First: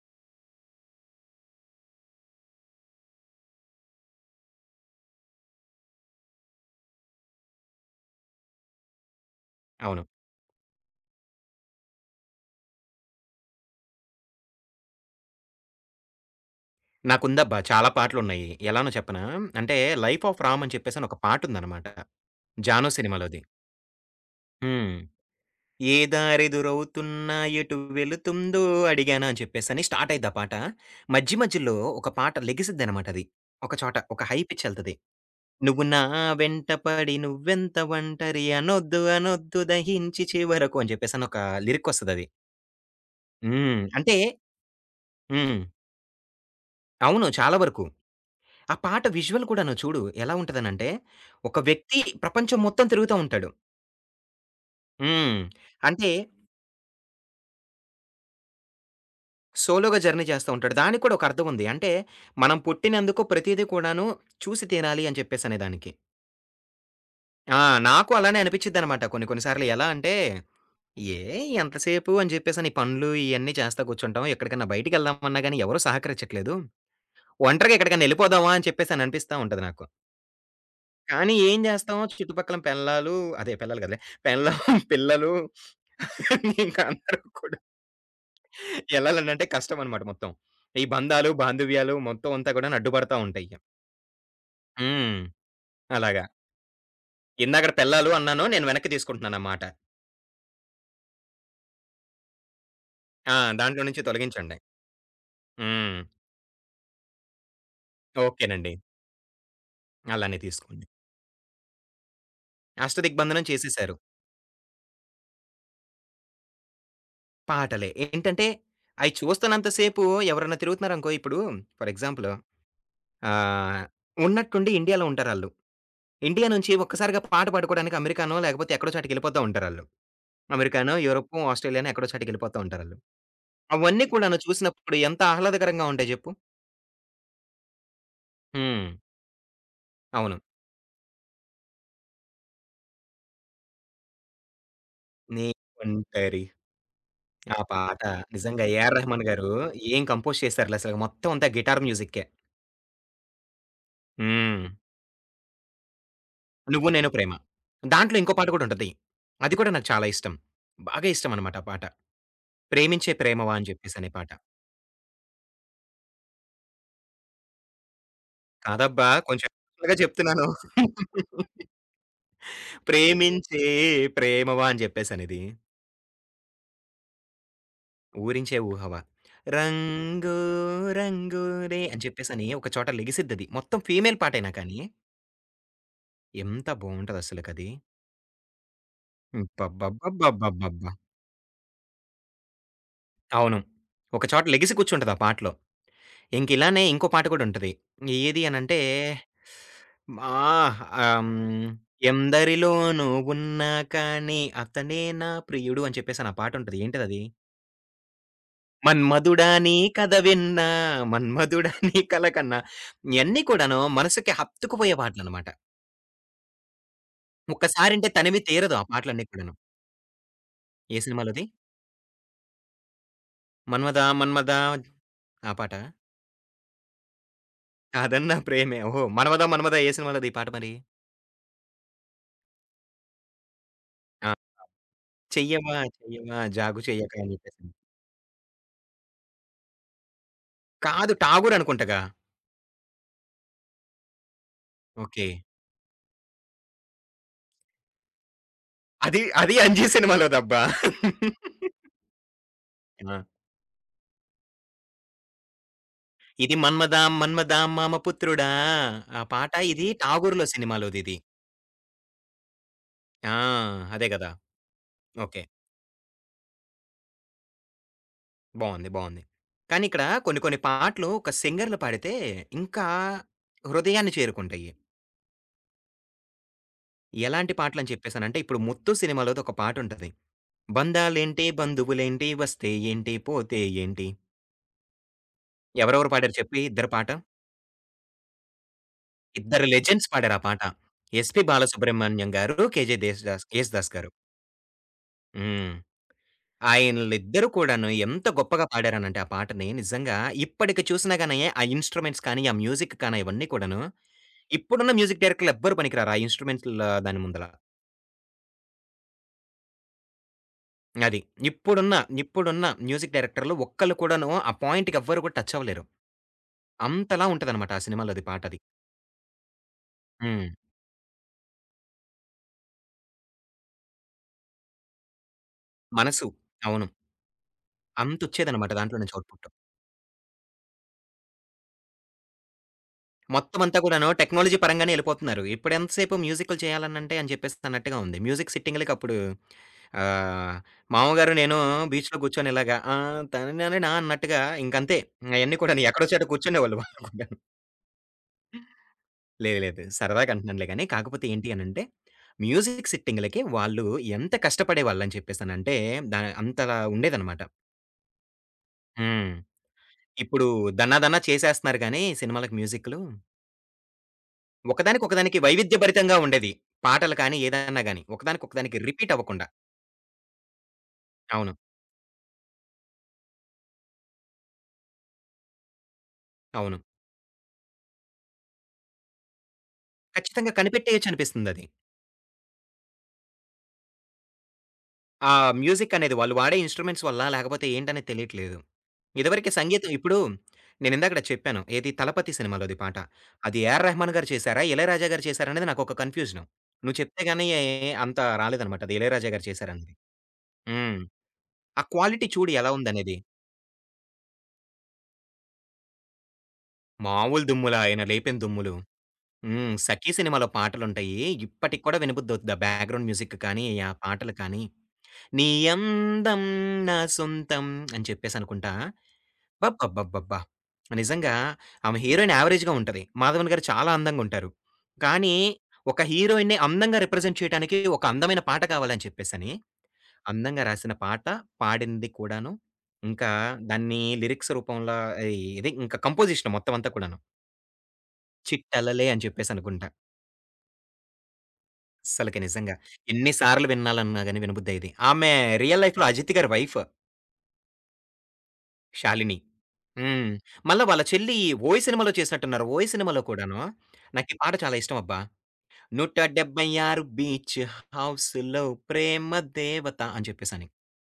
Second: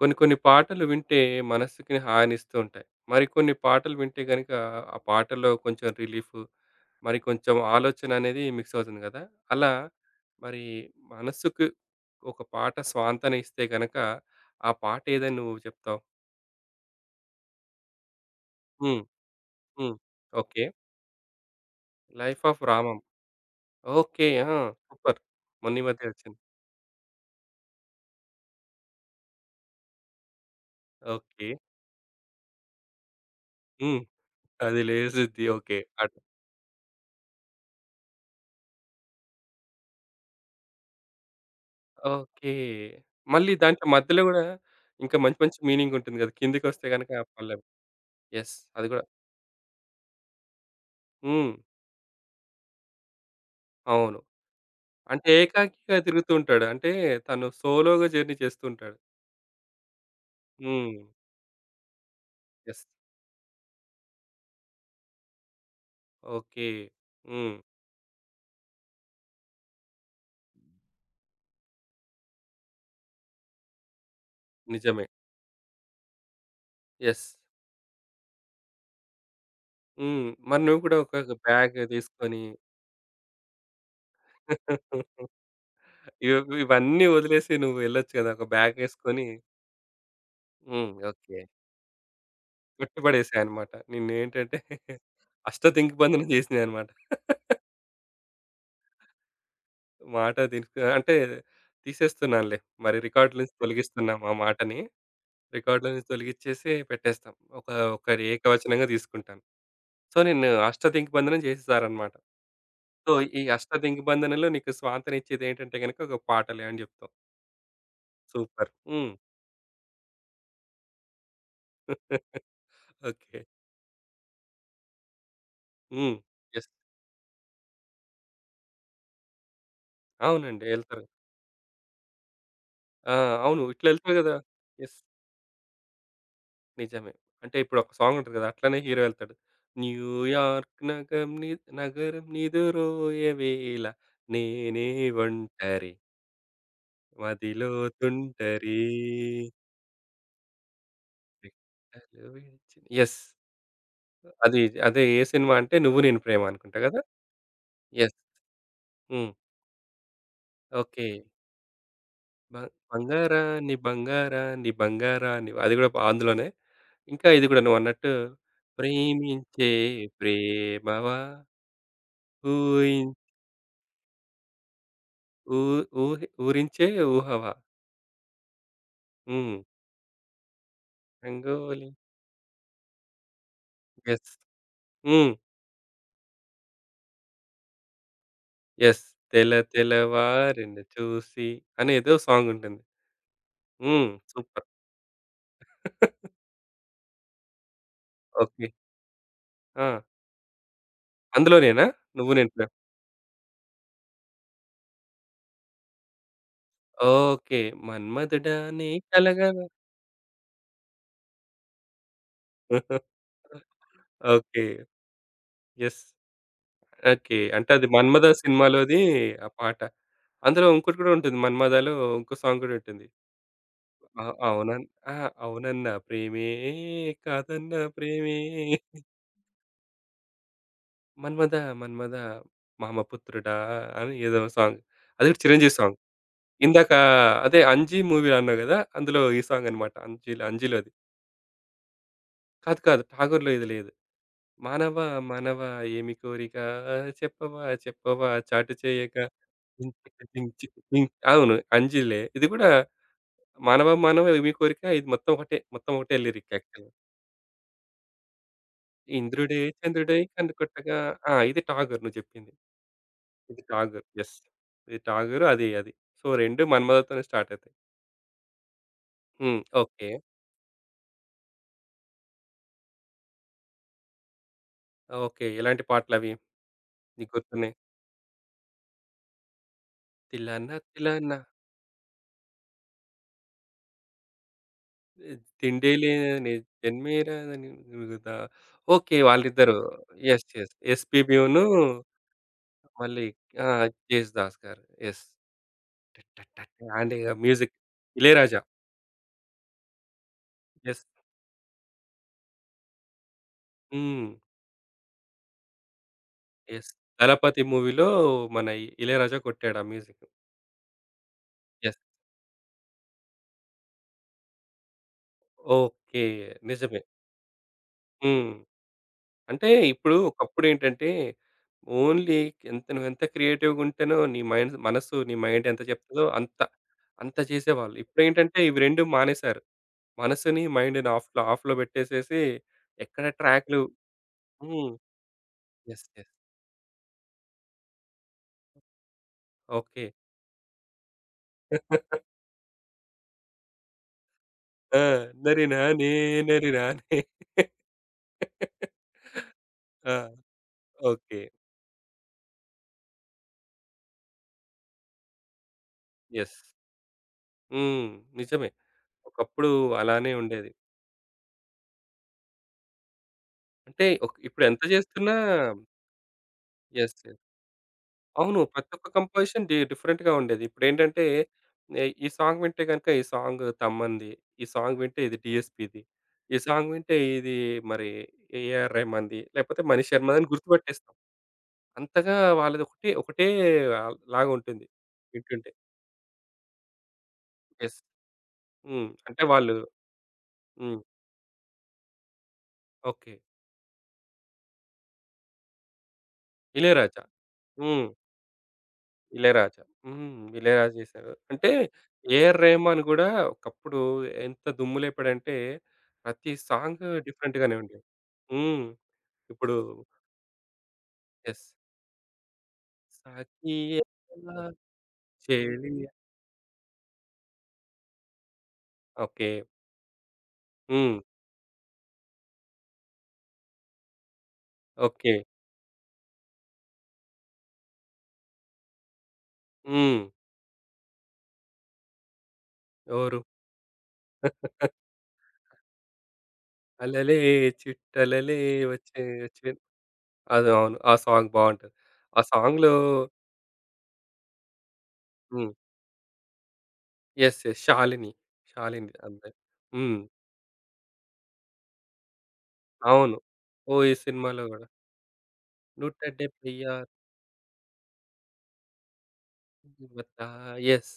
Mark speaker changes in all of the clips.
Speaker 1: కొన్ని కొన్ని పాటలు వింటే మనసుకి హానిస్తూ ఉంటాయి. మరికొన్ని పాటలు వింటే గనుక ఆ పాటలో కొంచెం రిలీఫ్, మరి కొంచెం ఆలోచన అనేది మిక్స్ అవుతుంది కదా! అలా
Speaker 2: అవును.
Speaker 1: మరి మనసుకు ఒక పాట స్వాంతన ఇస్తే గనక ఆ పాట ఏదని నువ్వు చెప్తావు?
Speaker 2: నాకుందబ్బా! చాలా పాటలున్నాయి. ఎలానో
Speaker 1: హ్మ్.
Speaker 2: చెప్పనా? అంటే
Speaker 1: హ్మ్.
Speaker 2: 'Life of
Speaker 1: okay.
Speaker 2: రామ్' అని చెప్పేసని ఒక పాటుందనమాట.
Speaker 1: 'Life of
Speaker 2: 'Jaanu'
Speaker 1: Ramam.'
Speaker 2: సినిమాలోది.
Speaker 1: ఓకే. ఆ!
Speaker 2: హ్మ్.
Speaker 1: సూపర్. మొన్న ఈ
Speaker 2: ఏ
Speaker 1: మధ్య వచ్చింది.
Speaker 2: దారెదురవుతున్నా ఎటు వెళుతుందో అడిగానా అని చెప్పేసని స్టార్ట్ అయిద్ది ఆ పాట. మధ్య
Speaker 1: ఓకే.
Speaker 2: మధ్యలో ఒక పాట లెగిసిద్దనమాట అది. ఒక చోట
Speaker 1: హ్మ్.
Speaker 2: ఒక హై పిచ్
Speaker 1: అది
Speaker 2: ఎళ్తది.
Speaker 1: లేజుద్ది. ఓకే.
Speaker 2: నువ్వు నా
Speaker 1: అట్
Speaker 2: వెంట పడి నువ్వెంత ఒంటరి అనొద్దు అనొద్దు దహించి చివరకు అని చెప్పేసని ఒక లిరికొస్తదది.
Speaker 1: ఓకే. మళ్ళీ
Speaker 2: హ్మ్.
Speaker 1: దాంట్లో
Speaker 2: అంటే
Speaker 1: మధ్యలో గూడా ఇంకా మంచి మంచి
Speaker 2: హ్మ్.
Speaker 1: మీనింగుంటుంది గదా! కిందకొస్తే గనక
Speaker 2: అవును. చాలా
Speaker 1: పల్లవి.
Speaker 2: వరకు.
Speaker 1: యెస్.
Speaker 2: ఆ
Speaker 1: అది
Speaker 2: పాట
Speaker 1: గూడా.
Speaker 2: విజువల్ కూడాను చూడు ఎలా ఉంటదనంటే,
Speaker 1: హ్మ్.
Speaker 2: ఒక వ్యక్తి ప్రపంచం మొత్తం తిరుగుతా ఉంటాడు.
Speaker 1: అవును. అంటే
Speaker 2: హ్మ్.
Speaker 1: ఏకాకిగా
Speaker 2: అంటే
Speaker 1: తిరుగుతూ ఉంటాడు. అంటే తను సోలోగా జర్నీ చేస్తూ ఉంటాడు.
Speaker 2: సోలోగా జర్నీ చేస్తా ఉంటాడు.
Speaker 1: హ్మ్.
Speaker 2: దానికి కూడా ఒక అర్థం ఉంది. మనం
Speaker 1: యెస్.
Speaker 2: పుట్టినందుకు ప్రతీదీ కూడాను చూసి తినాలి అని చెప్పేసనే దానికి.
Speaker 1: ఓకే. హ్మ్.
Speaker 2: ఆ! నాకు అలానే అనిపిచ్చిద్దనమాట కొన్ని కొన్ని సార్లు. ఎలా అంటే, ఏ ఎంతసేపు అని చెప్పేసని ఈ పనులు ఇయన్నీ చేస్తా కూర్చుంటాం. ఎక్కడికన్నా
Speaker 1: నిజమే.
Speaker 2: బయటికెళ్దామన్నా గాని ఎవరు సహకరించట్లేదు.
Speaker 1: యెస్.
Speaker 2: ఒంటరిగా ఎక్కడికన్నా ఎళ్ళిపోదామా అని చెప్పేసని అనిపిస్తా ఉంటది నాకు.
Speaker 1: హ్మ్. మరి నువ్వు కూడా ఒక
Speaker 2: కానీ ఏం
Speaker 1: బ్యాగ్
Speaker 2: జేస్తాం
Speaker 1: తీసుకొని
Speaker 2: చుట్టుపక్కల పెల్లాలు అదే పెల్లాలు కాదులే. పెళ్ళాం, పిల్లలు
Speaker 1: ఇవి
Speaker 2: ఇంకా
Speaker 1: ఇవన్నీ
Speaker 2: అందరూ కూడా
Speaker 1: వదిలేసి నువ్వు వెళ్ళొచ్చు గదా! ఒక బ్యాగేసుకొని
Speaker 2: ఎళ్ళాలనంటే కష్టమనమాట మొత్తం. ఈ
Speaker 1: హ్మ్.
Speaker 2: బంధాలు,
Speaker 1: ఓకే.
Speaker 2: బాంధవ్యాలు మొత్తం అంతా కూడాను అడ్డుపడతా ఉంటాయి.
Speaker 1: గుర్తుపడేసాయన్నమాట. నిన్నేంటంటే
Speaker 2: హ్మ్. అలాగా.
Speaker 1: అష్టదిగ్బంధనం జేసినాయన్నమాట.
Speaker 2: ఇందాకడ పెళ్ళాలు అన్నాను. నేను వెనక్కి తీసుకుంటున్నాను ఆ మాట.
Speaker 1: మాట దీనికి అంటే తీసేస్తున్నానులే. మరి
Speaker 2: ఆ!
Speaker 1: రికార్డ్‌ల నుంచి
Speaker 2: దాంట్లో నుంచి
Speaker 1: తొలగిస్తున్నాం ఆ
Speaker 2: తొలగించండి.
Speaker 1: మాటని. రికార్డ్‌ల
Speaker 2: హ్మ్.
Speaker 1: నుంచి తొలగిచ్చేసి పెట్టేస్తాం. ఒక ఒకరి
Speaker 2: ఓకేనండి.
Speaker 1: ఏకవచనంగా తీసుకుంటాను. సో,
Speaker 2: అలానే
Speaker 1: నేను
Speaker 2: తీసుకోండి.
Speaker 1: అష్టదిగ్బంధనం చేసేసారనమాట. సో, ఈ
Speaker 2: అష్టదిగ్బంధనం చేసేశారు.
Speaker 1: అష్టదిగ్బంధనంలో నీకు స్వాంతనిచ్చేదేంటంటే గనక ఒక పాటలే అని చెప్తాం.
Speaker 2: పాటలే. ఏంటంటే,
Speaker 1: సూపర్. హ్మ్.
Speaker 2: అయి చూస్తున్నంత సేపు ఎవరన్నా తిరుగుతున్నారనుకో ఇప్పుడు ఫర్ ఎగ్జాంపుల్
Speaker 1: ఓకే.
Speaker 2: ఆహ్, ఉన్నట్టుండి ఇండియాలో ఉంటారాళ్ళు.
Speaker 1: హ్మ్.
Speaker 2: India
Speaker 1: yes.
Speaker 2: నుంచి ఒక్కసారిగా పాట పాడుకోవడానికి అమెరికానో, లేకపోతే ఎక్కడో చాటికెళ్ళిపోతా ఉంటారాళ్ళు.
Speaker 1: అవునండి.
Speaker 2: అమెరికానో,
Speaker 1: ఎళ్తారు.
Speaker 2: యూరపో, ఆస్ట్రేలియానో ఎక్కడో చాటికెళ్ళిపోతా ఉంటారాళ్ళు.
Speaker 1: ఆ! అవును. ఇట్లా
Speaker 2: అవన్నీ
Speaker 1: ఎళ్తారు కదా!
Speaker 2: కూడాను చూసినప్పుడు
Speaker 1: యెస్.
Speaker 2: ఎంత ఆహ్లాదకరంగా ఉంటాయి జెప్పు.
Speaker 1: నిజమే. అంటే ఇప్పుడు ఒక సాంగ్ ఉంటది కదా! అట్లనే
Speaker 2: హ్మ్.
Speaker 1: హీరో ఎళ్తాడు.
Speaker 2: అవును.
Speaker 1: న్యూయార్క్ నగం ని నగరం నిదురోయె వేళ నేనే
Speaker 2: నీ
Speaker 1: ఒంటరి
Speaker 2: ఒంటరి ఆ
Speaker 1: మదిలో
Speaker 2: పాట నిజంగా
Speaker 1: తుంటరి
Speaker 2: ఏఆర్ రెహమాన్ గారు ఏం కంపోజ్ చేశారులసలు మొత్తం అంతా గిటార్ మ్యూజిక్కే.
Speaker 1: రెక్కలు విరిచి యెస్. అది
Speaker 2: హ్మ్.
Speaker 1: అదే ఏ సినిమా అంటే 'నువ్వు నేను ప్రేమ' అనుకుంటా
Speaker 2: 'నువ్వు
Speaker 1: కదా!
Speaker 2: నేను ప్రేమ.' దాంట్లో
Speaker 1: యెస్.
Speaker 2: ఇంకో పాట కూడా ఉంటది.
Speaker 1: హ్మ్.
Speaker 2: అది కూడా నాకు చాలా ఇష్టం.
Speaker 1: ఓకే.
Speaker 2: బాగా ఇష్టం అనమాట ఆ పాట.
Speaker 1: బ
Speaker 2: 'ప్రేమించే ప్రేమవా' అని
Speaker 1: బంగారాన్ని
Speaker 2: జెప్పేసనే పాట.
Speaker 1: బంగారాన్ని బంగారాన్ని అది కూడా బా అందులోనే. ఇంకా ఇది కూడా నువ్వన్నట్టు
Speaker 2: కాదబ్బా! కొంచెం
Speaker 1: ప్రేమించే
Speaker 2: ఎమోషనల్‌గా చెప్తున్నాను.
Speaker 1: ప్రేమవా ఊహిం
Speaker 2: ప్రేమించే ప్రేమవా అని చెప్పేసనిది.
Speaker 1: ఊ ఊహి ఊరించే ఊహవా.
Speaker 2: ఊరించే ఊహవా.
Speaker 1: హ్మ్.
Speaker 2: రంగు రంగురే
Speaker 1: రంగోలి.
Speaker 2: అని చెప్పేసని ఒక చోట లెగిసిద్దది. మొత్తం ఫీమేల్
Speaker 1: యెస్.
Speaker 2: పాటైనా కానీ,
Speaker 1: హ్మ్.
Speaker 2: ఎంత బావుంటదసలకది.
Speaker 1: యెస్. 'తెల తెలవారిన
Speaker 2: అబ్బబ్బబ్బబ్బబ్బబ్బా!
Speaker 1: చూసి' అనేదో సాంగుంటుంది.
Speaker 2: అవును.
Speaker 1: హ్మ్.
Speaker 2: ఒక చోట
Speaker 1: సూపర్.
Speaker 2: లెగిసి కూర్చుంటది ఆ పాటలో. ఇంకిలానే ఇంకో పాట కూడా ఉంటది. ఏది
Speaker 1: ఓకే.
Speaker 2: అనంటే
Speaker 1: ఆ!
Speaker 2: మా ఆహ్, హ్మ్.
Speaker 1: అందులోనేనా? 'నువ్వు నేను ప్రేమ'.
Speaker 2: ఎందరిలోనూ ఉన్నా కానీ అతనే నా ప్రియుడు అని చెప్పేసని ఆ పాటుంటది. ఏంటదది?
Speaker 1: ఓకే. 'మన్మధుడా నీ
Speaker 2: మన్మధుడా
Speaker 1: కలగల'
Speaker 2: నీ కథ విన్నా, మన్మధుడా నీ కల కన్నా. ఇయన్నీ కూడాను మనసుకి
Speaker 1: ఓకే.
Speaker 2: హత్తుకుపోయే పాటలనమాట.
Speaker 1: యెస్. ఓకే. అంటే అది
Speaker 2: ఒక్కసారింటే
Speaker 1: 'మన్మధ'
Speaker 2: తనివి తీరదు ఆ
Speaker 1: సినిమాలోది
Speaker 2: పాటలన్నీ
Speaker 1: ఆ
Speaker 2: కూడాను.
Speaker 1: పాట. అందులో
Speaker 2: ఏ
Speaker 1: ఇంకోటి కూడా ఉంటుంది.
Speaker 2: సినిమాలోది?
Speaker 1: 'మన్మధలో' ఇంకో సాంగ్ కూడా ఉంటుంది.
Speaker 2: 'మన్మదా
Speaker 1: ఆ!
Speaker 2: మన్మదా'
Speaker 1: అవునన్ ఆ!
Speaker 2: ఆ పాటా?
Speaker 1: అవునన్నా ప్రేమే కాదన్నా
Speaker 2: కాదన్నా
Speaker 1: ప్రేమే.
Speaker 2: ప్రేమే ఓహో! 'మన్మదా మన్మదా' ఏ సినిమాలోది ఈ పాట మరి?
Speaker 1: 'మన్మద మన్మద మామపుత్రుడా' అని
Speaker 2: ఆ!
Speaker 1: ఏదో సాంగ్. అది కూడా చిరంజీవి
Speaker 2: 'చెయ్యవా
Speaker 1: సాంగ్.
Speaker 2: చెయ్యవా జాగు
Speaker 1: ఇందాక
Speaker 2: చెయ్యక' అని
Speaker 1: అదే
Speaker 2: చెప్పేసని.
Speaker 1: 'అంజి' మూవీ అన్నావు కదా! అందులో ఈ సాంగ్ అనమాట. 'అంజిలో' 'అంజిలో' అది.
Speaker 2: కాదు 'ఠాగూర్' అనుకుంటగా.
Speaker 1: కాదు కాదు 'ఠాగూర్‌లో' ఇది లేదు. 'మానవ
Speaker 2: ఓకే.
Speaker 1: మానవ ఏమి కోరిక చెప్పవా చెప్పవా చాటు చేయక
Speaker 2: అది అది 'అంజీ'
Speaker 1: ఇంచిక
Speaker 2: సినిమాలోదబ్బా!
Speaker 1: చించిక చిం' అవును 'అంజిలే' ఇది కూడా
Speaker 2: ఆ!
Speaker 1: 'మానవ మానవ ఏమి కోరిక' ఇది మొత్తం ఒకటే. మొత్తం ఒకటే లిరిక్
Speaker 2: ఇది
Speaker 1: యాక్చువల్‌గా.
Speaker 2: 'మన్మదా మన్మదా మామ పుత్రుడా' ఆ పాట
Speaker 1: ఇంద్రుడే
Speaker 2: ఇది
Speaker 1: చంద్రుడై
Speaker 2: 'ఠాగూర్‌లో'
Speaker 1: కన్నుకొట్టగా
Speaker 2: సినిమాలోదిది.
Speaker 1: ఆ! ఇది 'ఠాగూర్' నువ్వు చెప్పింది.
Speaker 2: ఆ!
Speaker 1: ఇది 'ఠాగూర్'
Speaker 2: అదే గదా!
Speaker 1: యెస్. ఇది
Speaker 2: ఓకే.
Speaker 1: 'ఠాగూర్' అది అది. సో, 2 మన్మధతోనే స్టార్ట్ అవుతాయి.
Speaker 2: బావుంది. బావుంది.
Speaker 1: హ్మ్.
Speaker 2: కానీ ఇక్కడ
Speaker 1: ఓకే.
Speaker 2: కొన్ని కొన్ని పాటలు ఒక సింగర్‌లు పాడితే ఇంకా హృదయాన్ని చేరుకుంటాయి.
Speaker 1: ఓకే. ఎలాంటి పాటలవి నీకు
Speaker 2: ఎలాంటి
Speaker 1: గుర్తున్నాయి?
Speaker 2: పాటలని చెప్పేసనంటే ఇప్పుడు 'ముత్తు' సినిమాలోది ఒక పాటుంటది.
Speaker 1: 'తిల్లన్న తిల్లన్న
Speaker 2: బంధాలేంటి, బంధువులేంటి, వస్తే ఏంటి, పోతే ఏంటి.
Speaker 1: తిండి
Speaker 2: ఎవరెవరు పాడారో
Speaker 1: లేని
Speaker 2: చెప్పి ఇద్దరు పాట?
Speaker 1: జన్మేరా అని నురుగుతా' ఓకే.
Speaker 2: ఇద్దరు
Speaker 1: వాళ్ళిద్దరు.
Speaker 2: లెజెండ్స్ పాడారు ఆ
Speaker 1: యెస్.
Speaker 2: పాట.
Speaker 1: యెస్.
Speaker 2: ఎస్‌పి
Speaker 1: 'ఎస్‌పీబీ'ను
Speaker 2: బాలసుబ్రహ్మణ్యం గారు, 'కేజే దేశ్
Speaker 1: మళ్ళీ
Speaker 2: దాస్'
Speaker 1: ఆ!
Speaker 2: 'యేసుదాస్' గారు.
Speaker 1: 'జేస్ దాస్' గారు. యెస్.
Speaker 2: హ్మ్.
Speaker 1: అండ్ ఇగ
Speaker 2: ఆయనలిద్దరూ
Speaker 1: మ్యూజిక్
Speaker 2: కూడాను ఎంత
Speaker 1: 'ఇళయరాజా'.
Speaker 2: గొప్పగా పాడారనంటే ఆ పాటని నిజంగా ఇప్పటికి
Speaker 1: యెస్.
Speaker 2: చూసినా గాని ఆ ఇన్‌స్ట్రుమెంట్స్ కానీ, ఆ మ్యూజిక్ కానీ అవన్నీ కూడాను
Speaker 1: హ్మ్.
Speaker 2: ఇప్పుడున్న మ్యూజిక్ డైరెక్టర్‌లు ఎవ్వరు పనికిరారు. ఆ ఇన్‌స్ట్రుమెంట్ల
Speaker 1: యెస్.
Speaker 2: దాని ముందల.
Speaker 1: 'దళపతి' మూవీలో మన 'ఇళయరాజా' కొట్టాడు ఆ మ్యూజిక్.
Speaker 2: అది. ఇప్పుడున్న,
Speaker 1: యెస్.
Speaker 2: ఇప్పుడున్న మ్యూజిక్ డైరెక్టర్‌లు ఒక్కళ్ళు కూడాను ఆ పాయింట్‌కి ఎవ్వరు కూడా టచ్ అవ్వలేరు.
Speaker 1: ఓకే. నిజమే.
Speaker 2: అంతలా ఉంటదనమాట ఆ సినిమాలోది
Speaker 1: హ్మ్.
Speaker 2: పాటది.
Speaker 1: అంటే ఇప్పుడు
Speaker 2: హ్మ్.
Speaker 1: ఒకప్పుడు ఏంటంటే, ఓన్లీ ఎంత నువ్వెంత క్రియేటివ్‌గా ఉంటేనో నీ మైండ్ మనసు, నీ మైండ్ ఎంత చెప్తదో
Speaker 2: మనసు.
Speaker 1: అంత,
Speaker 2: అవును.
Speaker 1: అంత చేసేవాళ్ళు. ఇప్పుడేంటంటే
Speaker 2: అంతొచ్చేదనమాట
Speaker 1: ఇవి
Speaker 2: దాంట్లో
Speaker 1: 2
Speaker 2: నుంచి ఔట్‌పుట్.
Speaker 1: మానేశారు. మనసుని, మైండ్‌ని ఆఫ్‌లో ఆఫ్‌లో పెట్టేసేసి ఎక్కడ
Speaker 2: మొత్తం అంతా
Speaker 1: ట్రాక్‌లు
Speaker 2: కూడాను టెక్నాలజీ
Speaker 1: హ్మ్.
Speaker 2: పరంగానే ఎళ్ళిపోతున్నారు. ఇప్పుడెంత
Speaker 1: యెస్.
Speaker 2: సేపు
Speaker 1: యెస్.
Speaker 2: మ్యూజిక్‌లు చేయాలనంటే అని చెప్పేసి అన్నట్టుగా ఉంది. మ్యూజిక్ సిట్టింగ్‌లకి అప్పుడు
Speaker 1: ఓకే.
Speaker 2: ఆ! మామగారు నేను బీచ్‌లో కూర్చొని ఇలాగా ఆ! తనననా అన్నట్టుగా ఇంకంతే.
Speaker 1: ఆ!
Speaker 2: అయన్నీ కూడాను ఎక్కడో
Speaker 1: నరినానే
Speaker 2: చోట కూర్చునేవాళ్ళు వాళ్ళు
Speaker 1: నరినానే
Speaker 2: కూడాను. లేదు లేదు.
Speaker 1: ఆ!
Speaker 2: సరదాగా అంటున్నానులే గాని కాకపోతే
Speaker 1: ఓకే.
Speaker 2: ఏంటి అనంటే, మ్యూజిక్ సిట్టింగ్‌లకి వాళ్ళు ఎంత కష్టపడేవాళ్ళని చెప్పేసనంటే
Speaker 1: యెస్.
Speaker 2: అంతలా ఉండేదనమాట.
Speaker 1: హ్మ్. నిజమే.
Speaker 2: హ్మ్.
Speaker 1: ఒకప్పుడు అలానే
Speaker 2: ఇప్పుడు
Speaker 1: ఉండేది.
Speaker 2: 'దన్నా దన్నా' చేసేస్తున్నారు గానీ సినిమాలకు మ్యూజిక్‌లు.
Speaker 1: అంటే ఒక్ ఇప్పుడు ఎంత
Speaker 2: ఒకదానికి
Speaker 1: చేస్తున్నా
Speaker 2: ఒకదానికి వైవిధ్య భరితంగా ఉండేది.
Speaker 1: యెస్.
Speaker 2: పాటలు కానీ
Speaker 1: యెస్.
Speaker 2: ఏదన్నా గాని. ఒకదానికి
Speaker 1: అవును.
Speaker 2: ఒకదానికి
Speaker 1: ప్రతి ఒక్క
Speaker 2: రిపీట్ అవ్వకుండా.
Speaker 1: కంపోజిషన్ డి డిఫరెంట్‌గా ఉండేది. ఇప్పుడేంటంటే
Speaker 2: అవును.
Speaker 1: ఎ ఈ సాంగ్ వింటే గనుక ఈ సాంగ్ తమన్‌ది, ఈ సాంగ్ వింటే ఇది డీఎస్‌పీది, ఈ
Speaker 2: అవును.
Speaker 1: సాంగ్ వింటే ఇది మరి ఏఆర్ రెహమాన్‌ది, లేకపోతే మణి శర్మది అని
Speaker 2: ఖచ్చితంగా
Speaker 1: గుర్తుపట్టేస్తాం.
Speaker 2: కనిపెట్టేయొచ్చనిపిస్తుందది.
Speaker 1: అంతగా వాళ్ళది ఒకటే ఒకటే లాగుంటుంది
Speaker 2: ఆ
Speaker 1: వింటుంటే.
Speaker 2: మ్యూజిక్ అనేది వాళ్ళు వాడే ఇన్‌స్ట్రుమెంట్స్ వల్ల, లేకపోతే
Speaker 1: యెస్.
Speaker 2: ఏంటనేది తెలియట్లేదు.
Speaker 1: హ్మ్. అంటే
Speaker 2: ఇదివరకి
Speaker 1: వాళ్ళు
Speaker 2: సంగీతం ఇప్పుడు
Speaker 1: హ్మ్.
Speaker 2: నేనిందాకడ చెప్పాను. ఏది 'తలపతి' సినిమాలోది పాట.
Speaker 1: ఓకే.
Speaker 2: అది ఏఆర్ రెహమాన్ గారు చేశారా? ఇళయరాజా గారు చేశారా? అనేది నాకొక కన్‌ఫ్యూజను. నువ్వు చెప్తే
Speaker 1: 'ఇళయరాజా.'
Speaker 2: గాని
Speaker 1: హ్మ్.
Speaker 2: అంత రాలేదనమాట. అది ఇళయరాజా గారు
Speaker 1: ఇళయరాజా.
Speaker 2: చేశారనేది.
Speaker 1: హ్మ్. ఇళయరాజా
Speaker 2: హ్మ్.
Speaker 1: చేశారు. అంటే
Speaker 2: ఆ క్వాలిటీ చూడు
Speaker 1: ఏఆర్
Speaker 2: ఎలా
Speaker 1: రెహమాన్
Speaker 2: ఉందనేది.
Speaker 1: గూడా ఒకప్పుడు ఎంత దుమ్ము లేపాడంటే ప్రతి సాంగ్
Speaker 2: మామూలు
Speaker 1: డిఫరెంట్ గానే
Speaker 2: దుమ్ములా ఆయన
Speaker 1: ఉండేది.
Speaker 2: లేపిన దుమ్ములు.
Speaker 1: హ్మ్.
Speaker 2: హ్మ్.
Speaker 1: ఇప్పుడు
Speaker 2: 'సఖి' సినిమాలో పాటలుంటాయి.
Speaker 1: యెస్.
Speaker 2: ఇప్పటికి కూడా వినబుద్దవుద్ది. ఆ బ్యాక్‌గ్రౌండ్ మ్యూజిక్ కానీ, ఆ
Speaker 1: 'సాకియా
Speaker 2: పాటలు కానీ. 'నీ
Speaker 1: చెలియా'
Speaker 2: అందం నా సొంతం' అని చెప్పేసనుకుంటా
Speaker 1: ఓకే.
Speaker 2: అబ్బబ్బబ్బబ్బబ్బా!
Speaker 1: హ్మ్.
Speaker 2: నిజంగా ఆమె హీరోయిన్ యావరేజ్‌గా ఉంటది. మాధవన్ గారు చాలా అందంగా ఉంటారు.
Speaker 1: ఓకే.
Speaker 2: కానీ, ఒక హీరోయిన్‌ని అందంగా రిప్రజెంట్ చేయటానికి ఒక అందమైన పాట కావాలని చెప్పేసని,
Speaker 1: హ్మ్.
Speaker 2: అందంగా రాసిన పాట, పాడింది కూడాను. ఇంకా
Speaker 1: ఎవరు?
Speaker 2: దాన్ని లిరిక్స్ రూపంలో ఇది ఇంకా కంపోజిషన్ మొత్తం అంతా కూడాను.
Speaker 1: అలలే చిట్టలలే
Speaker 2: 'చిట్టలలే'
Speaker 1: వచ్చే
Speaker 2: అని చెప్పేసి
Speaker 1: వచ్చే
Speaker 2: అనుకుంటా.
Speaker 1: అది అవును. ఆ సాంగ్ బావుంటది.
Speaker 2: అస్సలకి
Speaker 1: ఆ
Speaker 2: నిజంగా
Speaker 1: సాంగ్‌లో
Speaker 2: ఎన్ని సార్లు వినాలన్నా గాని వినబుద్దయ్యేది. ఆమె
Speaker 1: హ్మ్.
Speaker 2: రియల్ లైఫ్‌లో Ajith garu wife
Speaker 1: yes. Yes. 'Shalini'. 'Shalini'
Speaker 2: Shalini.
Speaker 1: అంతే. హ్మ్.
Speaker 2: హ్మ్. మళ్ళా వాళ్ళ చెల్లి 'ఓయ్' సినిమాలో చేసినట్టున్నారు. 'ఓయ్' సినిమాలో
Speaker 1: అవును.
Speaker 2: కూడాను
Speaker 1: 'ఓయి'
Speaker 2: నాకు ఈ పాట
Speaker 1: సినిమాలో
Speaker 2: చాలా
Speaker 1: గూడా.
Speaker 2: ఇష్టం అబ్బా!
Speaker 1: 'నూట డెబ్బై
Speaker 2: '176
Speaker 1: ఆరు
Speaker 2: బీచ్ హౌస్‌లో ప్రేమ దేవత' అని
Speaker 1: తిమ్మకా'
Speaker 2: చెప్పేసని.
Speaker 1: యెస్.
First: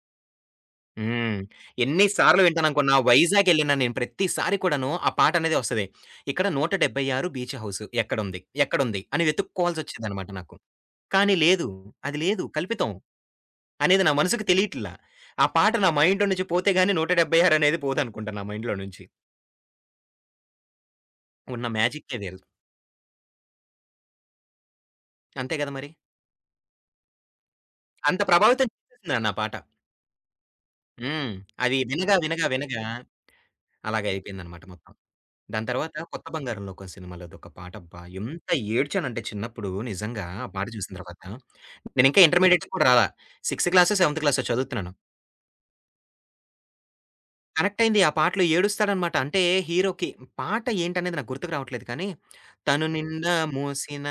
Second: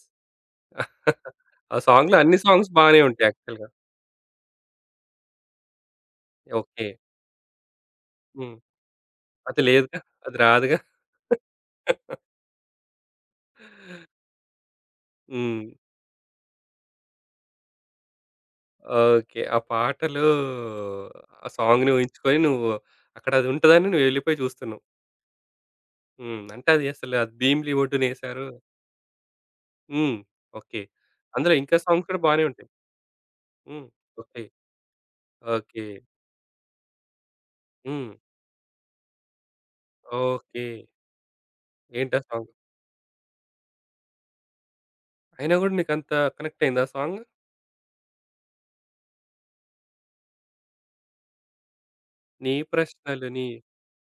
Speaker 2: హ్మ్.
Speaker 1: ఆ
Speaker 2: ఎన్ని
Speaker 1: సాంగ్‌లో అన్ని
Speaker 2: సార్లు
Speaker 1: సాంగ్స్
Speaker 2: వింటాననుకున్నా
Speaker 1: బానే ఉంటాయి యాక్చువల్‌గా.
Speaker 2: వైజాగెళ్ళినా నేను ప్రతిసారి కూడాను ఆ పాటనేదే వస్తది. ఇక్కడ
Speaker 1: ఓకే.
Speaker 2: 176 బీచ్ హౌస్ ఎక్కడుంది?
Speaker 1: హ్మ్.
Speaker 2: ఎక్కడుంది? అని
Speaker 1: అది లేదుగా.
Speaker 2: వెతుక్కోవాల్సొచ్చేదనమాట
Speaker 1: అది
Speaker 2: నాకు.
Speaker 1: రాదుగా.
Speaker 2: కానీ లేదు. అది లేదు. కల్పితం అనేది నా మనసుకు తెలియట్లా. ఆ
Speaker 1: హ్మ్.
Speaker 2: పాట నా మైండ్‌లో నుంచి పోతే గాని 176 అనేది పోదనుకుంటా నా మైండ్‌లో నుంచి.
Speaker 1: ఓకే. ఆ పాటలో ఆ
Speaker 2: ఉన్న
Speaker 1: సాంగ్‌ని
Speaker 2: మ్యాజిక్కే
Speaker 1: ఊహించుకొని
Speaker 2: వేరు.
Speaker 1: నువ్వు అక్కడ అది ఉంటదని నువ్వు వెళ్ళిపోయి చూస్తున్నావు.
Speaker 2: అంతే గదా! మరి.
Speaker 1: హ్మ్. అంటే అది అసలు అది భీమిలి ఒడ్డున
Speaker 2: అంత
Speaker 1: ఎసారు.
Speaker 2: ప్రభావితం చేసేసిందండి ఆ పాట.
Speaker 1: హ్మ్. ఓకే.
Speaker 2: హ్మ్.
Speaker 1: అందులో ఇంకా
Speaker 2: అది
Speaker 1: సాంగ్స్
Speaker 2: వినగా,
Speaker 1: కూడా బానే
Speaker 2: వినగా,
Speaker 1: ఉంటాయి.
Speaker 2: వినగా
Speaker 1: హ్మ్.
Speaker 2: అలాగే
Speaker 1: ఓకే.
Speaker 2: అయిపోయిందనమాట మొత్తం. దాని
Speaker 1: ఓకే.
Speaker 2: తర్వాత 'కొత్త బంగారం లోకం' సినిమాలోదొక పాట అబ్బా!
Speaker 1: హ్మ్.
Speaker 2: ఎంత ఏడ్చానంటే చిన్నప్పుడు నిజంగా ఆ
Speaker 1: ఓకే.
Speaker 2: పాట చూసిన తర్వాత.
Speaker 1: ఏంటా
Speaker 2: నేనింకా
Speaker 1: సాంగ్?
Speaker 2: ఇంటర్మీడియేట్‌కి కూడా రాలా. సిక్స్త్ క్లాసో, సెవెంత్ క్లాసో చదువుతున్నాను.
Speaker 1: అయినా గూడా నీకంత కనెక్ట్ అయిందా సాంగ్?
Speaker 2: కనెక్ట్ అయింది ఆ పాటలో ఏడుస్తాడనమాట. అంటే హీరోకి పాట ఏంటనేది నాకు గుర్తుకు రావట్లేదు కానీ,
Speaker 1: నీ
Speaker 2: తను
Speaker 1: ప్రశ్నలు
Speaker 2: నిండా
Speaker 1: నీ
Speaker 2: మోసిన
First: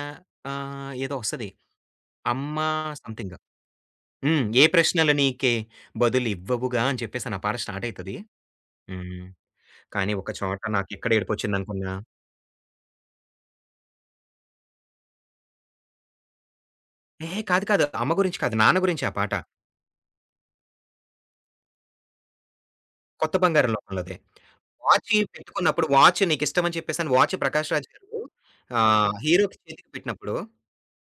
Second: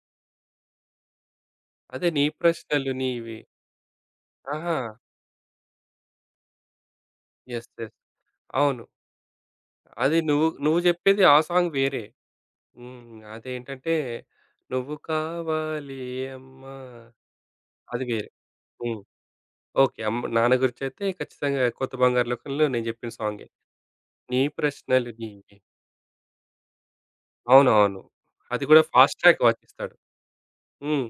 Speaker 2: ఏదో వస్తది.
Speaker 1: అదే నీ
Speaker 2: అమ్మ
Speaker 1: ప్రశ్నలు
Speaker 2: సంథింగ్.
Speaker 1: నీవి.
Speaker 2: హ్మ్. ఏ
Speaker 1: ఆహా!
Speaker 2: ప్రశ్నలు నీకే బదులివ్వవుగా అని చెప్పేసని ఆ పాట
Speaker 1: యెస్.
Speaker 2: Start
Speaker 1: yes.
Speaker 2: అయితది.
Speaker 1: అవును.
Speaker 2: హ్మ్. కానీ
Speaker 1: అది
Speaker 2: ఒక
Speaker 1: నువ్వు
Speaker 2: చోట
Speaker 1: నువ్వు
Speaker 2: నాకెక్కడ
Speaker 1: జెప్పేది ఆ సాంగ్
Speaker 2: ఏడుపొచ్చిందనుకున్నా
Speaker 1: వేరే. హ్మ్. అదేంటంటే, 'నువ్వు కావాలి అమ్మా'
Speaker 2: ఏహే! కాదు కాదు.
Speaker 1: అది
Speaker 2: అమ్మ
Speaker 1: వేరే.
Speaker 2: గురించి కాదు. నాన్న
Speaker 1: హ్మ్.
Speaker 2: గురించి ఆ పాట.
Speaker 1: ఓకే. అమ్మ నాన్న గురించైతే ఖచ్చితంగా 'కొత్త బంగారు లోకంలో' నేను జెప్పిన
Speaker 2: 'కొత్త
Speaker 1: సాంగే.
Speaker 2: బంగారు లోకం'లోదే.
Speaker 1: 'నీ ప్రశ్నలు
Speaker 2: వాచీ
Speaker 1: నీవి.'
Speaker 2: పెట్టుకున్నప్పుడు వాచ్ నీకిష్టమని చెప్పేసని వాచ్ 'ప్రకాష్ రాజ్'
Speaker 1: అవునవును.
Speaker 2: గారు
Speaker 1: అది గూడా ఫాస్ట్ ట్రాక్
Speaker 2: హీరోకి చేతికి
Speaker 1: వాచిస్తాడు.
Speaker 2: పెట్టినప్పుడు
Speaker 1: హ్మ్.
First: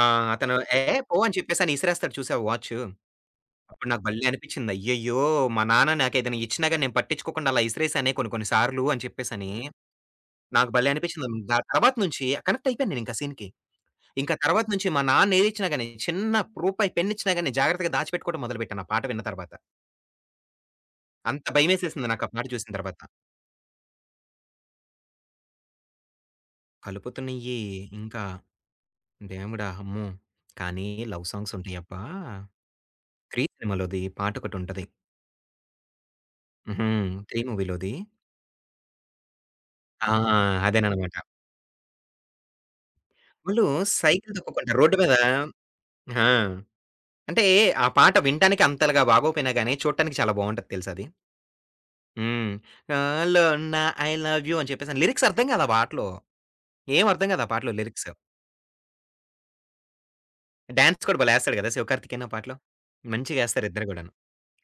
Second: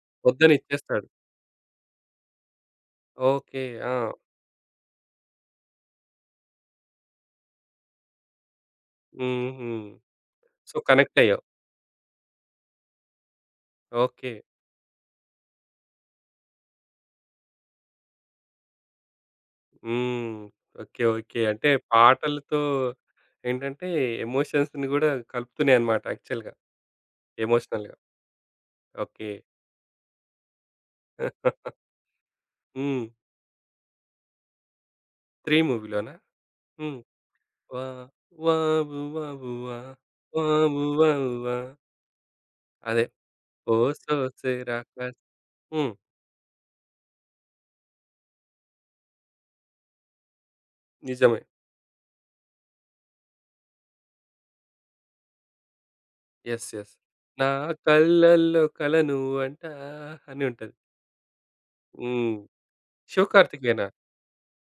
Speaker 1: వద్దని
Speaker 2: అతను ఏహే!
Speaker 1: ఇచ్చేస్తాడు.
Speaker 2: పో అని చెప్పేసని ఇసిరేస్తాడు చూసావా వాచ్.
Speaker 1: ఓకే.
Speaker 2: అప్పుడు
Speaker 1: ఆ!
Speaker 2: నాకు భలే అనిపించింది. అయ్యయ్యో! మా నాన్న నాకేదైనా ఇచ్చినా గాని నేను పట్టించుకోకుండా అలా ఇసిరేసానే కొన్ని కొన్ని సార్లు అని చెప్పేసని
Speaker 1: హుహు.
Speaker 2: నాకు
Speaker 1: సో,
Speaker 2: భలే
Speaker 1: కనెక్ట్
Speaker 2: అనిపించింది.
Speaker 1: అయ్యావు.
Speaker 2: దాని తర్వాత నుంచి కనెక్ట్ అయిపోయాను నేనింకా సీన్‌కి.
Speaker 1: ఓకే.
Speaker 2: ఇంకా తర్వాత నుంచి మా నాన్న ఏదిచ్చినా గాని, చిన్న రూపాయి పెన్నిచ్చినా గాని జాగ్రత్తగా దాచిపెట్టుకోవడం మొదలుపెట్టాను ఆ పాట విన్న తర్వాత.
Speaker 1: హ్మ్. ఓకే. ఓకే.
Speaker 2: అంత
Speaker 1: అంటే
Speaker 2: భయమేసేసింది నాకు ఆ పాట
Speaker 1: పాటలతో
Speaker 2: చూసిన తర్వాత.
Speaker 1: ఏంటంటే ఎమోషన్స్‌ని గూడా కలుపుతున్నాయన్నమాట యాక్చువల్‌గా.
Speaker 2: కలుపుతున్నయి
Speaker 1: ఎమోషనల్‌గా.
Speaker 2: ఇంకా
Speaker 1: ఓకే.
Speaker 2: దేవుడా! అమ్మో! కానీ లవ్ సాంగ్స్ ఉంటయబ్బా!
Speaker 1: హ్మ్.
Speaker 2: 'క్రీ' సినిమాలోది పాటొకటుంటది.
Speaker 1: 'త్రీ' మూవీలోనా?
Speaker 2: హుహు.
Speaker 1: హ్మ్.
Speaker 2: 'క్రీ'
Speaker 1: వా
Speaker 2: మూవీలోది.
Speaker 1: వావు వావు వా,
Speaker 2: ఆ!
Speaker 1: వావు
Speaker 2: అదేననమాట.
Speaker 1: వావు వా అదే.
Speaker 2: వాళ్ళు
Speaker 1: ఓ
Speaker 2: సైకిల్ తొక్కుకుంటారు
Speaker 1: సోసెరాక
Speaker 2: రోడ్డు మీద
Speaker 1: హ్మ్.
Speaker 2: ఆ! అంటే ఆ పాట వినటానికి అంతలాగా బాగోపోయినా గాని, చూడటానికి చాలా బావుంటది తెలుసా అది.
Speaker 1: నిజమే.
Speaker 2: హ్మ్. 'గాల్లో ఉన్న ఐ లవ్ యూ' అని చెప్పేసని లిరిక్స్ అర్థం కాదు ఆ పాటలో.
Speaker 1: యెస్. యెస్.
Speaker 2: ఏం అర్థం కాదు
Speaker 1: నా
Speaker 2: ఆ పాటలో లిరిక్స్.
Speaker 1: కళ్ళల్లో కల నువ్వంట అని ఉంటది.
Speaker 2: డాన్స్ కూడా భలే ఏస్తాడు గదా! శివకార్తికేయన్ ఆ
Speaker 1: హ్మ్.
Speaker 2: పాటలో. మంచిగేస్తారు
Speaker 1: శివకార్తికేయనా?
Speaker 2: ఇద్దరు గూడాను.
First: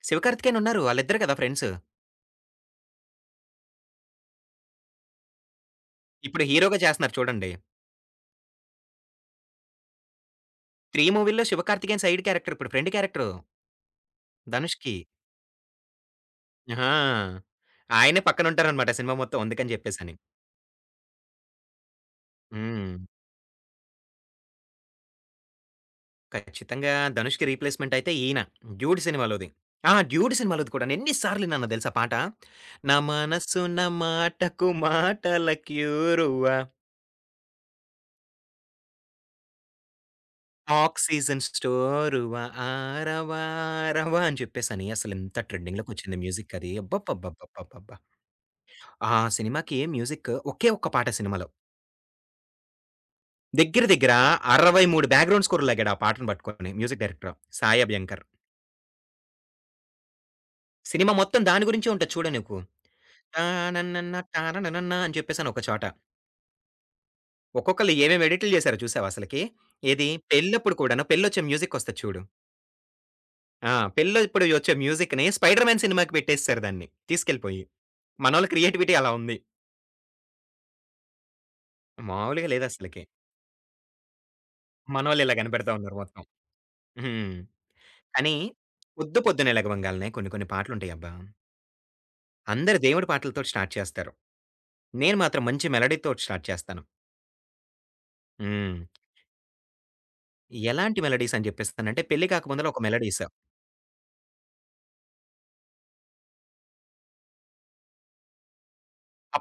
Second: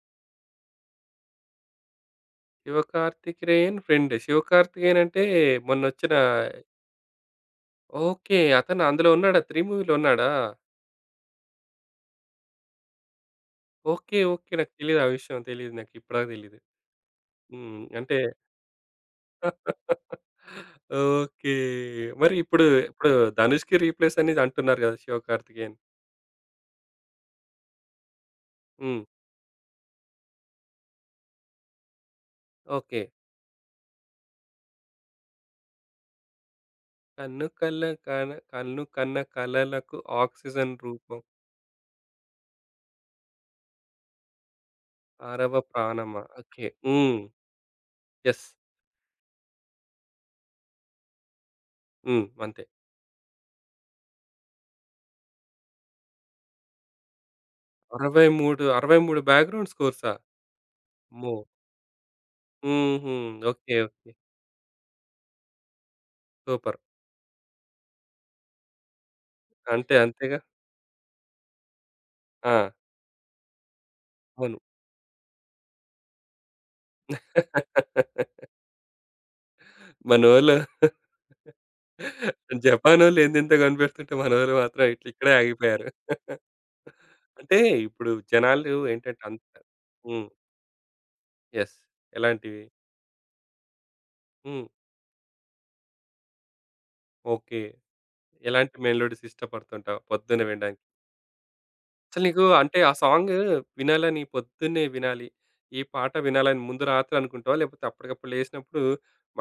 Speaker 2: శివకార్తికేయన్ ఉన్నారు. వాళ్ళిద్దరు గదా ఫ్రెండ్స్.
Speaker 1: శివకార్తికేయన్ ఫ్రెండ్. శివకార్తికేయన్ అంటే మొన్నొచ్చిన
Speaker 2: ఇప్పుడు హీరోగా చేస్తున్నారు చూడండి.
Speaker 1: ఓకే. అతను అందులో ఉన్నాడా? 'త్రీ' మూవీలో ఉన్నాడా?
Speaker 2: 'త్రీ' మూవీ‌లో శివకార్తికేయన్ సైడ్ క్యారెక్టర్ ఇప్పుడు ఫ్రెండ్ క్యారెక్టర్
Speaker 1: ఓకే. ఓకే. నాకు
Speaker 2: ధనుష్‌కి.
Speaker 1: తెలీదు ఆ విషయం. తెలీదు నాకు ఇప్పటిదాకా తెలీదు.
Speaker 2: ఆ!
Speaker 1: హ్మ్. అంటే
Speaker 2: ఆయనే పక్కనుంటారనమాట సినిమా మొత్తం అందుకని జెప్పేసని.
Speaker 1: ఓకే. మరి ఇప్పుడు
Speaker 2: హ్మ్.
Speaker 1: ఇప్పుడు 'ధనుష్‌కి' రీప్లేస్ అనేది అంటున్నారు కదా! 'శివకార్తికేయన్.'
Speaker 2: ఖచ్చితంగా ధనుష్‌కి రీప్లేస్‌మెంట్ అయితే ఈయన
Speaker 1: హ్మ్.
Speaker 2: 'డ్యూడ్' సినిమాలోది. ఆ! 'డ్యూడ్' సినిమాలోది కూడాను. ఎన్ని సార్లు విన్నానో తెలుసా పాట? నా
Speaker 1: ఓకే.
Speaker 2: మనసున మాటకు మాటల క్యూరువ
Speaker 1: కన్ను కల్ల కన కన్ను కన్న కలలకు ఆక్సిజన్ రూపం
Speaker 2: ఆక్సిజన్ స్టోరువ ఆరవారవ అని చెప్పేసని అసలెంత
Speaker 1: అరవ
Speaker 2: ట్రెండింగ్‌లోకొచ్చింది
Speaker 1: ప్రాణమా.
Speaker 2: Music
Speaker 1: okay.
Speaker 2: అది.
Speaker 1: హ్మ్.
Speaker 2: అబ్బబ్బబ్బబ్బబ్బబ్బా!
Speaker 1: యెస్.
Speaker 2: ఆ సినిమాకి మ్యూజిక్ ఒకే ఒక్క పాట సినిమాలో.
Speaker 1: హ్మ్. అంతే.
Speaker 2: దగ్గర దగ్గర 63 బ్యాక్‌గ్రౌండ్ స్కోర్‌లు లాగాడు ఆ పాటను పట్టుకొని music director Sai Abhyankar.
Speaker 1: 63, 63 background స్కోర్సా?
Speaker 2: సినిమా
Speaker 1: అమ్మో!
Speaker 2: మొత్తం దాని గురించే ఉంటది చూడే నీకు.
Speaker 1: హుహు. ఓకే. ఓకే.
Speaker 2: టానన్నన్న టానననన్న అని చెప్పేసని ఒక చోట.
Speaker 1: సూపర్.
Speaker 2: ఒక్కొక్కళ్ళు ఏమేమి ఎడిట్లు చేశారో చూసావా అసలకి?
Speaker 1: అంతే
Speaker 2: ఏది
Speaker 1: అంతేగా.
Speaker 2: పెళ్ళప్పుడు కూడాను పెళ్ళొచ్చే మ్యూజిక్ వస్తది చూడు.
Speaker 1: ఆ!
Speaker 2: ఆ! పెళ్ళప్పుడు
Speaker 1: అవును.
Speaker 2: వచ్చే మ్యూజిక్‌ని 'స్పైడర్ మ్యాన్' సినిమాకి పెట్టేసేసారు దాన్ని తీసుకెళ్ళిపోయి. మనోళ్ళ క్రియేటివిటీ అలా ఉంది.
Speaker 1: మనోళ్ళు
Speaker 2: మామూలుగా లేదసలకి.
Speaker 1: జపానోళ్ళు ఎంతెంత కనిపెడుతుంటే మనోళ్ళు మాత్రం ఇట్ల
Speaker 2: మనోళ్ళు
Speaker 1: ఇక్కడే
Speaker 2: ఇలా కనిపెడతా
Speaker 1: ఆగిపోయారు.
Speaker 2: ఉన్నారు మొత్తం. హ్మ్.
Speaker 1: అంటే ఇప్పుడు
Speaker 2: కానీ
Speaker 1: జనాలు
Speaker 2: పొద్దు
Speaker 1: ఏంటంటే అంత
Speaker 2: పొద్దున్నే లెగవంగాల్నే
Speaker 1: హ్మ్.
Speaker 2: కొన్ని కొన్ని పాటలుంటాయబ్బా!
Speaker 1: యెస్. ఎలాంటివి?
Speaker 2: అందరూ దేవుడి పాటలతోటి స్టార్ట్ చేస్తారు.
Speaker 1: హ్మ్.
Speaker 2: నేను మాత్రం మంచి మెలోడీ‌తోటి స్టార్ట్ చేస్తాను.
Speaker 1: ఓకే. ఎలాంటి
Speaker 2: హ్మ్.
Speaker 1: మెలోడీస్ ఇష్టపడుతుంటావు పొద్దున్నే వినడానికి?
Speaker 2: ఎలాంటి మెలోడీస్ అని చెప్పేస్తానంటే
Speaker 1: అసలు
Speaker 2: పెళ్లి
Speaker 1: నీకు
Speaker 2: కాక ముందల
Speaker 1: అంటే
Speaker 2: ఒక
Speaker 1: ఆ
Speaker 2: మెలోడీస్.
Speaker 1: సాంగ్ వినాలని పొద్దున్నే వినాలి. ఈ పాట వినాలని ముందు రాత్రి అనుకుంటావా? లేకపోతే అప్పటికప్పుడు లేసినప్పుడు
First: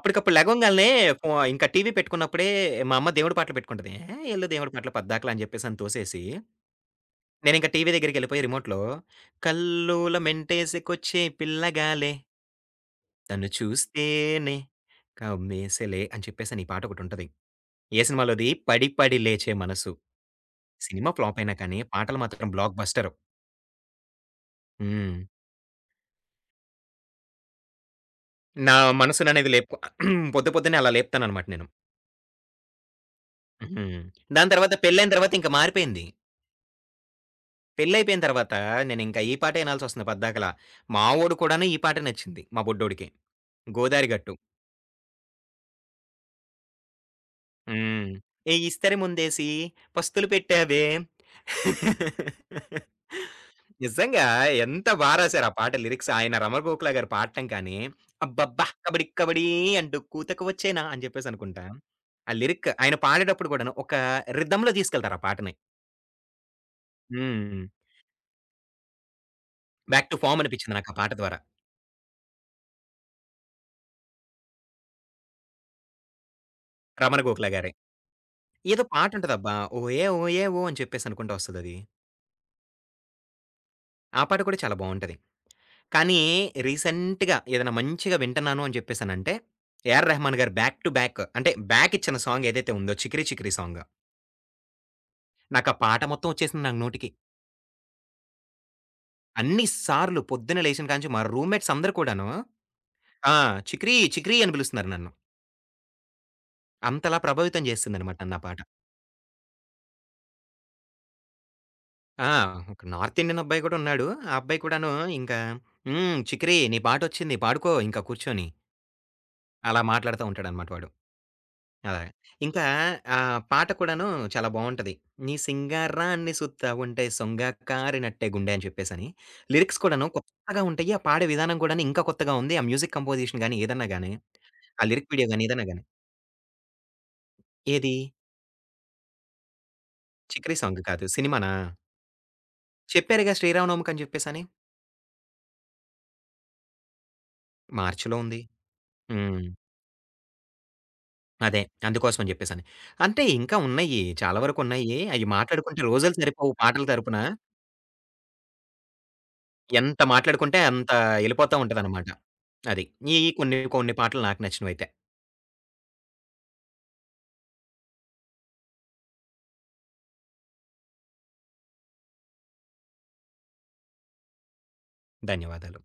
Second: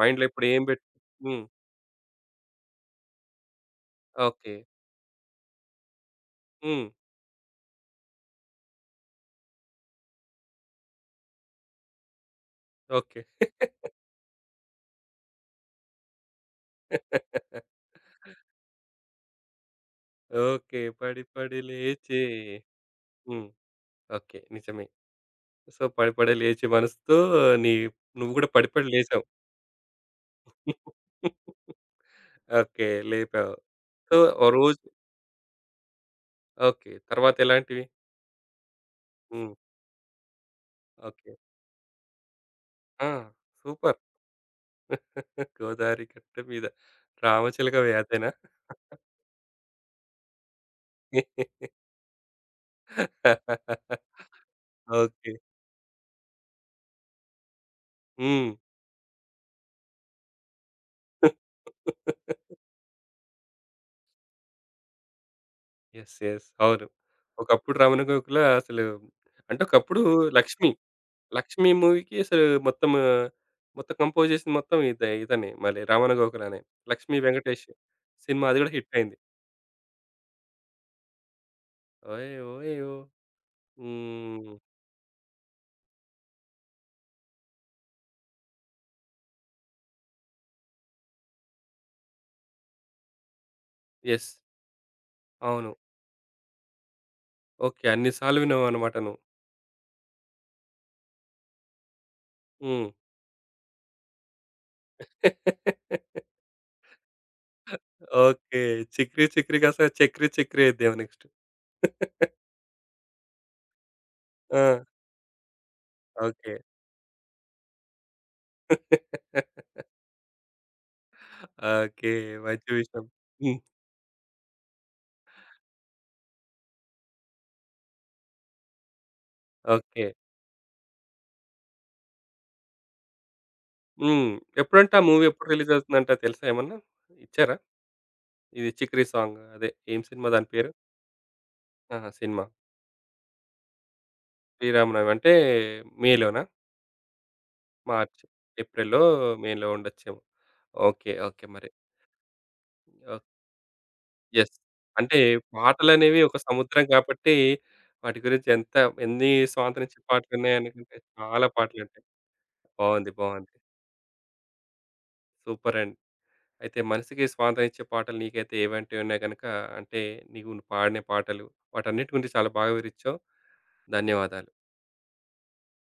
Speaker 1: మైండ్‌లో ఇప్పుడు ఏం పెట్
Speaker 2: లెగవంగాల్నే
Speaker 1: హ్మ్.
Speaker 2: ఇంకా టీవీ పెట్టుకున్నప్పుడే మా అమ్మ దేవుడి పాటలు పెట్టుకుంటది. "ఏ ఎళ్ళు
Speaker 1: ఓకే.
Speaker 2: దేవుడి పాటలు పద్దాకలా" అని చెప్పేసని తోసేసి,
Speaker 1: హ్మ్.
Speaker 2: నేనింకా టీవీ దగ్గరికెళ్ళిపోయి రిమోట్‌లో "కల్లోల మెంటేసుకొచ్చే పిల్లగాలే"
Speaker 1: ఓకే.
Speaker 2: 'తను చూస్తేనే కమ్మేసెలే' అని చెప్పేసని ఈ పాటొకటుంటది. ఏ సినిమాలోది? 'పడి పడి లేచే మనసు.'
Speaker 1: ఓకే.
Speaker 2: సినిమా
Speaker 1: పడి
Speaker 2: ఫ్లాప్ అయినా
Speaker 1: పడి
Speaker 2: కానీ పాటలు
Speaker 1: లేచే
Speaker 2: మాత్రం బ్లాక్ బస్టరు.
Speaker 1: హ్మ్. ఓకే. నిజమే.
Speaker 2: హ్మ్.
Speaker 1: సో, పడి పడి లేచే మనసుతో నీ నువ్వు గూడా పడి
Speaker 2: నా
Speaker 1: పడి లేచావు.
Speaker 2: మనసుననేది లేపు పొద్దు పొద్దున్నే అలా లేపుతాననమాట నేను.
Speaker 1: ఓకే. లేపావు.
Speaker 2: హ్మ్.
Speaker 1: సో, ఓ
Speaker 2: దాని తర్వాత
Speaker 1: రోజు
Speaker 2: పెళ్లయిన తర్వాత ఇంక మారిపోయింది.
Speaker 1: ఓకే. తర్వాతెలాంటివి?
Speaker 2: పెళ్లయిపోయిన తర్వాత నేనింక ఈ
Speaker 1: హ్మ్.
Speaker 2: పాటే ఇనాల్సొస్తుంది పద్దాకలా. మా
Speaker 1: ఓకే.
Speaker 2: వోడు కూడాను ఈ పాటే నచ్చింది మా
Speaker 1: ఆ!
Speaker 2: బుడ్డోడికి.
Speaker 1: సూపర్.
Speaker 2: 'గోదారి గట్టు.'
Speaker 1: గోదావరి గట్ట మీద రామచిలకవే
Speaker 2: హ్మ్.
Speaker 1: అదేనా?
Speaker 2: ఏ ఇస్తరి ముందేసి పస్తులు పెట్టావే. నిజంగా ఎంత బా
Speaker 1: ఓకే.
Speaker 2: రాసారు ఆ పాట లిరిక్స్. ఆయన 'రమణగోఖల' గారు పాడటం కానీ,
Speaker 1: హ్మ్.
Speaker 2: అబ్బబ్బా! కబడి కబడీ అంటూ కూతకు వచ్చేనా అని చెప్పేసి
Speaker 1: యెస్.
Speaker 2: అనుకుంటా.
Speaker 1: యెస్.
Speaker 2: ఆ లిరిక్ ఆయన పాడేటప్పుడు కూడాను ఒక రిథమ్‌లో తీసుకెళ్తారు ఆ పాటని.
Speaker 1: అవును.
Speaker 2: హ్మ్.
Speaker 1: ఒకప్పుడు రమణ గోకుల అసలు అంటే ఒకప్పుడు
Speaker 2: బ్యాక్ టు ఫార్మ్
Speaker 1: లక్ష్మి.
Speaker 2: అనిపించింది నాకు ఆ పాట ద్వారా.
Speaker 1: 'లక్ష్మి' మూవీకి అసలు మొత్తం ఆ, మొత్తం కంపోజ్ చేసింది మొత్తం ఇదే ఇతనే మళ్ళీ 'రమణ గోఖలనే.' 'లక్ష్మీ
Speaker 2: 'రమణగోఖల'
Speaker 1: వెంకటేష్'
Speaker 2: గారే.
Speaker 1: సినిమా అది కూడా
Speaker 2: ఏదో
Speaker 1: హిట్
Speaker 2: పాట
Speaker 1: అయింది.
Speaker 2: ఉంటదబ్బా! ఓయే ఓయే ఓ అని చెప్పేసి అనుకుంటా వస్తదది.
Speaker 1: ఓయ్ ఓయ్ ఓ
Speaker 2: ఆ పాట
Speaker 1: హ్మ్.
Speaker 2: కూడా చాలా బావుంటది. కానీ రీసెంట్‌గా ఏదైనా మంచిగా వింటున్నాను అని చెప్పేసనంటే, 'A R Rahman' garu back to back అంటే, బ్యాక్ ఇచ్చిన సాంగ్ ఏదైతే ఉందో 'చికిరి చికిరి' సాంగ్.
Speaker 1: యెస్. అవును.
Speaker 2: నాకా పాట మొత్తం వచ్చేసింది నాకు నోటికి.
Speaker 1: ఓకే. అన్ని సార్లు విన్నావన్నమాట నువ్వు.
Speaker 2: అన్ని సార్లు పొద్దున్న లేచిన కాడ నుంచి మా రూమ్‌మేట్స్ అందరూ కూడాను
Speaker 1: హ్మ్.
Speaker 2: ఆ! 'చికిరి చికిరి' అని పిలుస్తున్నారు నన్ను. అంతలా ప్రభావితం చేసిందనమాట నన్ను ఆ పాట.
Speaker 1: ఓకే. 'చిక్రీ చిక్రీ' కాస్త 'చక్రీ చక్రీ' అయిద్దేమో నెక్స్ట్.
Speaker 2: ఆ! ఒక నార్త్ ఇండియన్ అబ్బాయి కూడా ఉన్నాడు. ఆ అబ్బాయి
Speaker 1: ఆ!
Speaker 2: కూడాను ఇంకా "హ్మ్.
Speaker 1: ఓకే.
Speaker 2: చికిరి నీ పాటొచ్చింది పాడుకో ఇంకా కూర్చొని" అలా మాట్లాడుతా ఉంటాడనమాట వాడు. అలాగ.
Speaker 1: ఓకే.
Speaker 2: ఇంకా
Speaker 1: మంచి విషయం. హ్మ్.
Speaker 2: పాట కూడాను చాలా బావుంటది. నీ సింగారాన్ని సుత్తా ఉంటే సొంగ కారినట్టే గుండె అని చెప్పేసని. Lyrics
Speaker 1: okay.
Speaker 2: కూడాను కొత్తగా ఉంటాయి. ఆ పాడే విధానం కూడాను ఇంకా కొత్తగా ఉంది. ఆ మ్యూజిక్ కంపోజిషన్ గాని, ఏదన్నా గాని,
Speaker 1: హ్మ్.
Speaker 2: ఆ
Speaker 1: ఎప్పుడంట ఆ
Speaker 2: లిరిక్
Speaker 1: మూవీ
Speaker 2: వీడియో గాని,
Speaker 1: ఎప్పుడు
Speaker 2: ఏదన్నా
Speaker 1: రిలీజ్
Speaker 2: గాని.
Speaker 1: అవుతుందంట తెలుసా ఏమన్నా? ఇచ్చారా?
Speaker 2: ఏది?
Speaker 1: ఇది 'చికిరి' సాంగ్. అదే ఏం సినిమా దాని
Speaker 2: 'చికిరి'
Speaker 1: పేరు?
Speaker 2: సాంగ్ కాదు. సినిమానా?
Speaker 1: ఆహా! సినిమా.
Speaker 2: చెప్పారుగా శ్రీరామనవమికి అని చెప్పేసని.
Speaker 1: 'శ్రీరామనవమి' అంటే మేలోనా?
Speaker 2: మార్చిలో
Speaker 1: మార్చ్,
Speaker 2: ఉంది.
Speaker 1: ఏప్రిల్లో,
Speaker 2: హ్మ్.
Speaker 1: మేలో ఉండొచ్చేమో. ఓకే. ఓకే.
Speaker 2: అదే.
Speaker 1: మరి
Speaker 2: అందుకోసం అని చెప్పేసని. అంటే
Speaker 1: ఓహ్!
Speaker 2: ఇంకా ఉన్నాయి. చాలా
Speaker 1: యెస్.
Speaker 2: వరకు ఉన్నాయి.
Speaker 1: అంటే
Speaker 2: అయి మాట్లాడుకుంటే రోజులు
Speaker 1: పాటలనేవి ఒక
Speaker 2: సరిపోవు
Speaker 1: సముద్రం
Speaker 2: పాటల తరపున.
Speaker 1: కాబట్టి వాటి గురించి ఎంత ఎన్ని స్వాతంత్రించే
Speaker 2: ఎంత మాట్లాడుకుంటే అంత
Speaker 1: పాటలున్నాయనుకుంటే చాలా
Speaker 2: ఎళ్ళిపోతా
Speaker 1: పాటలుంటాయి.
Speaker 2: ఉంటదనమాట. అది.
Speaker 1: బావుంది.
Speaker 2: ఈ
Speaker 1: బావుంది.
Speaker 2: కొన్ని కొన్ని పాటలు నాకు నచ్చినవైతే.
Speaker 1: సూపర్ అండి. అయితే మనసుకి స్వాంతన ఇచ్చే పాటలు నీకైతే ఏవంటివి ఉన్నాయి గనుక అంటే నీవు పాడిన పాటలు వాటన్నిటి గురించి చాలా బాగా వివరిచ్చావు. ధన్యవాదాలు.
Speaker 2: ధన్యవాదాలు.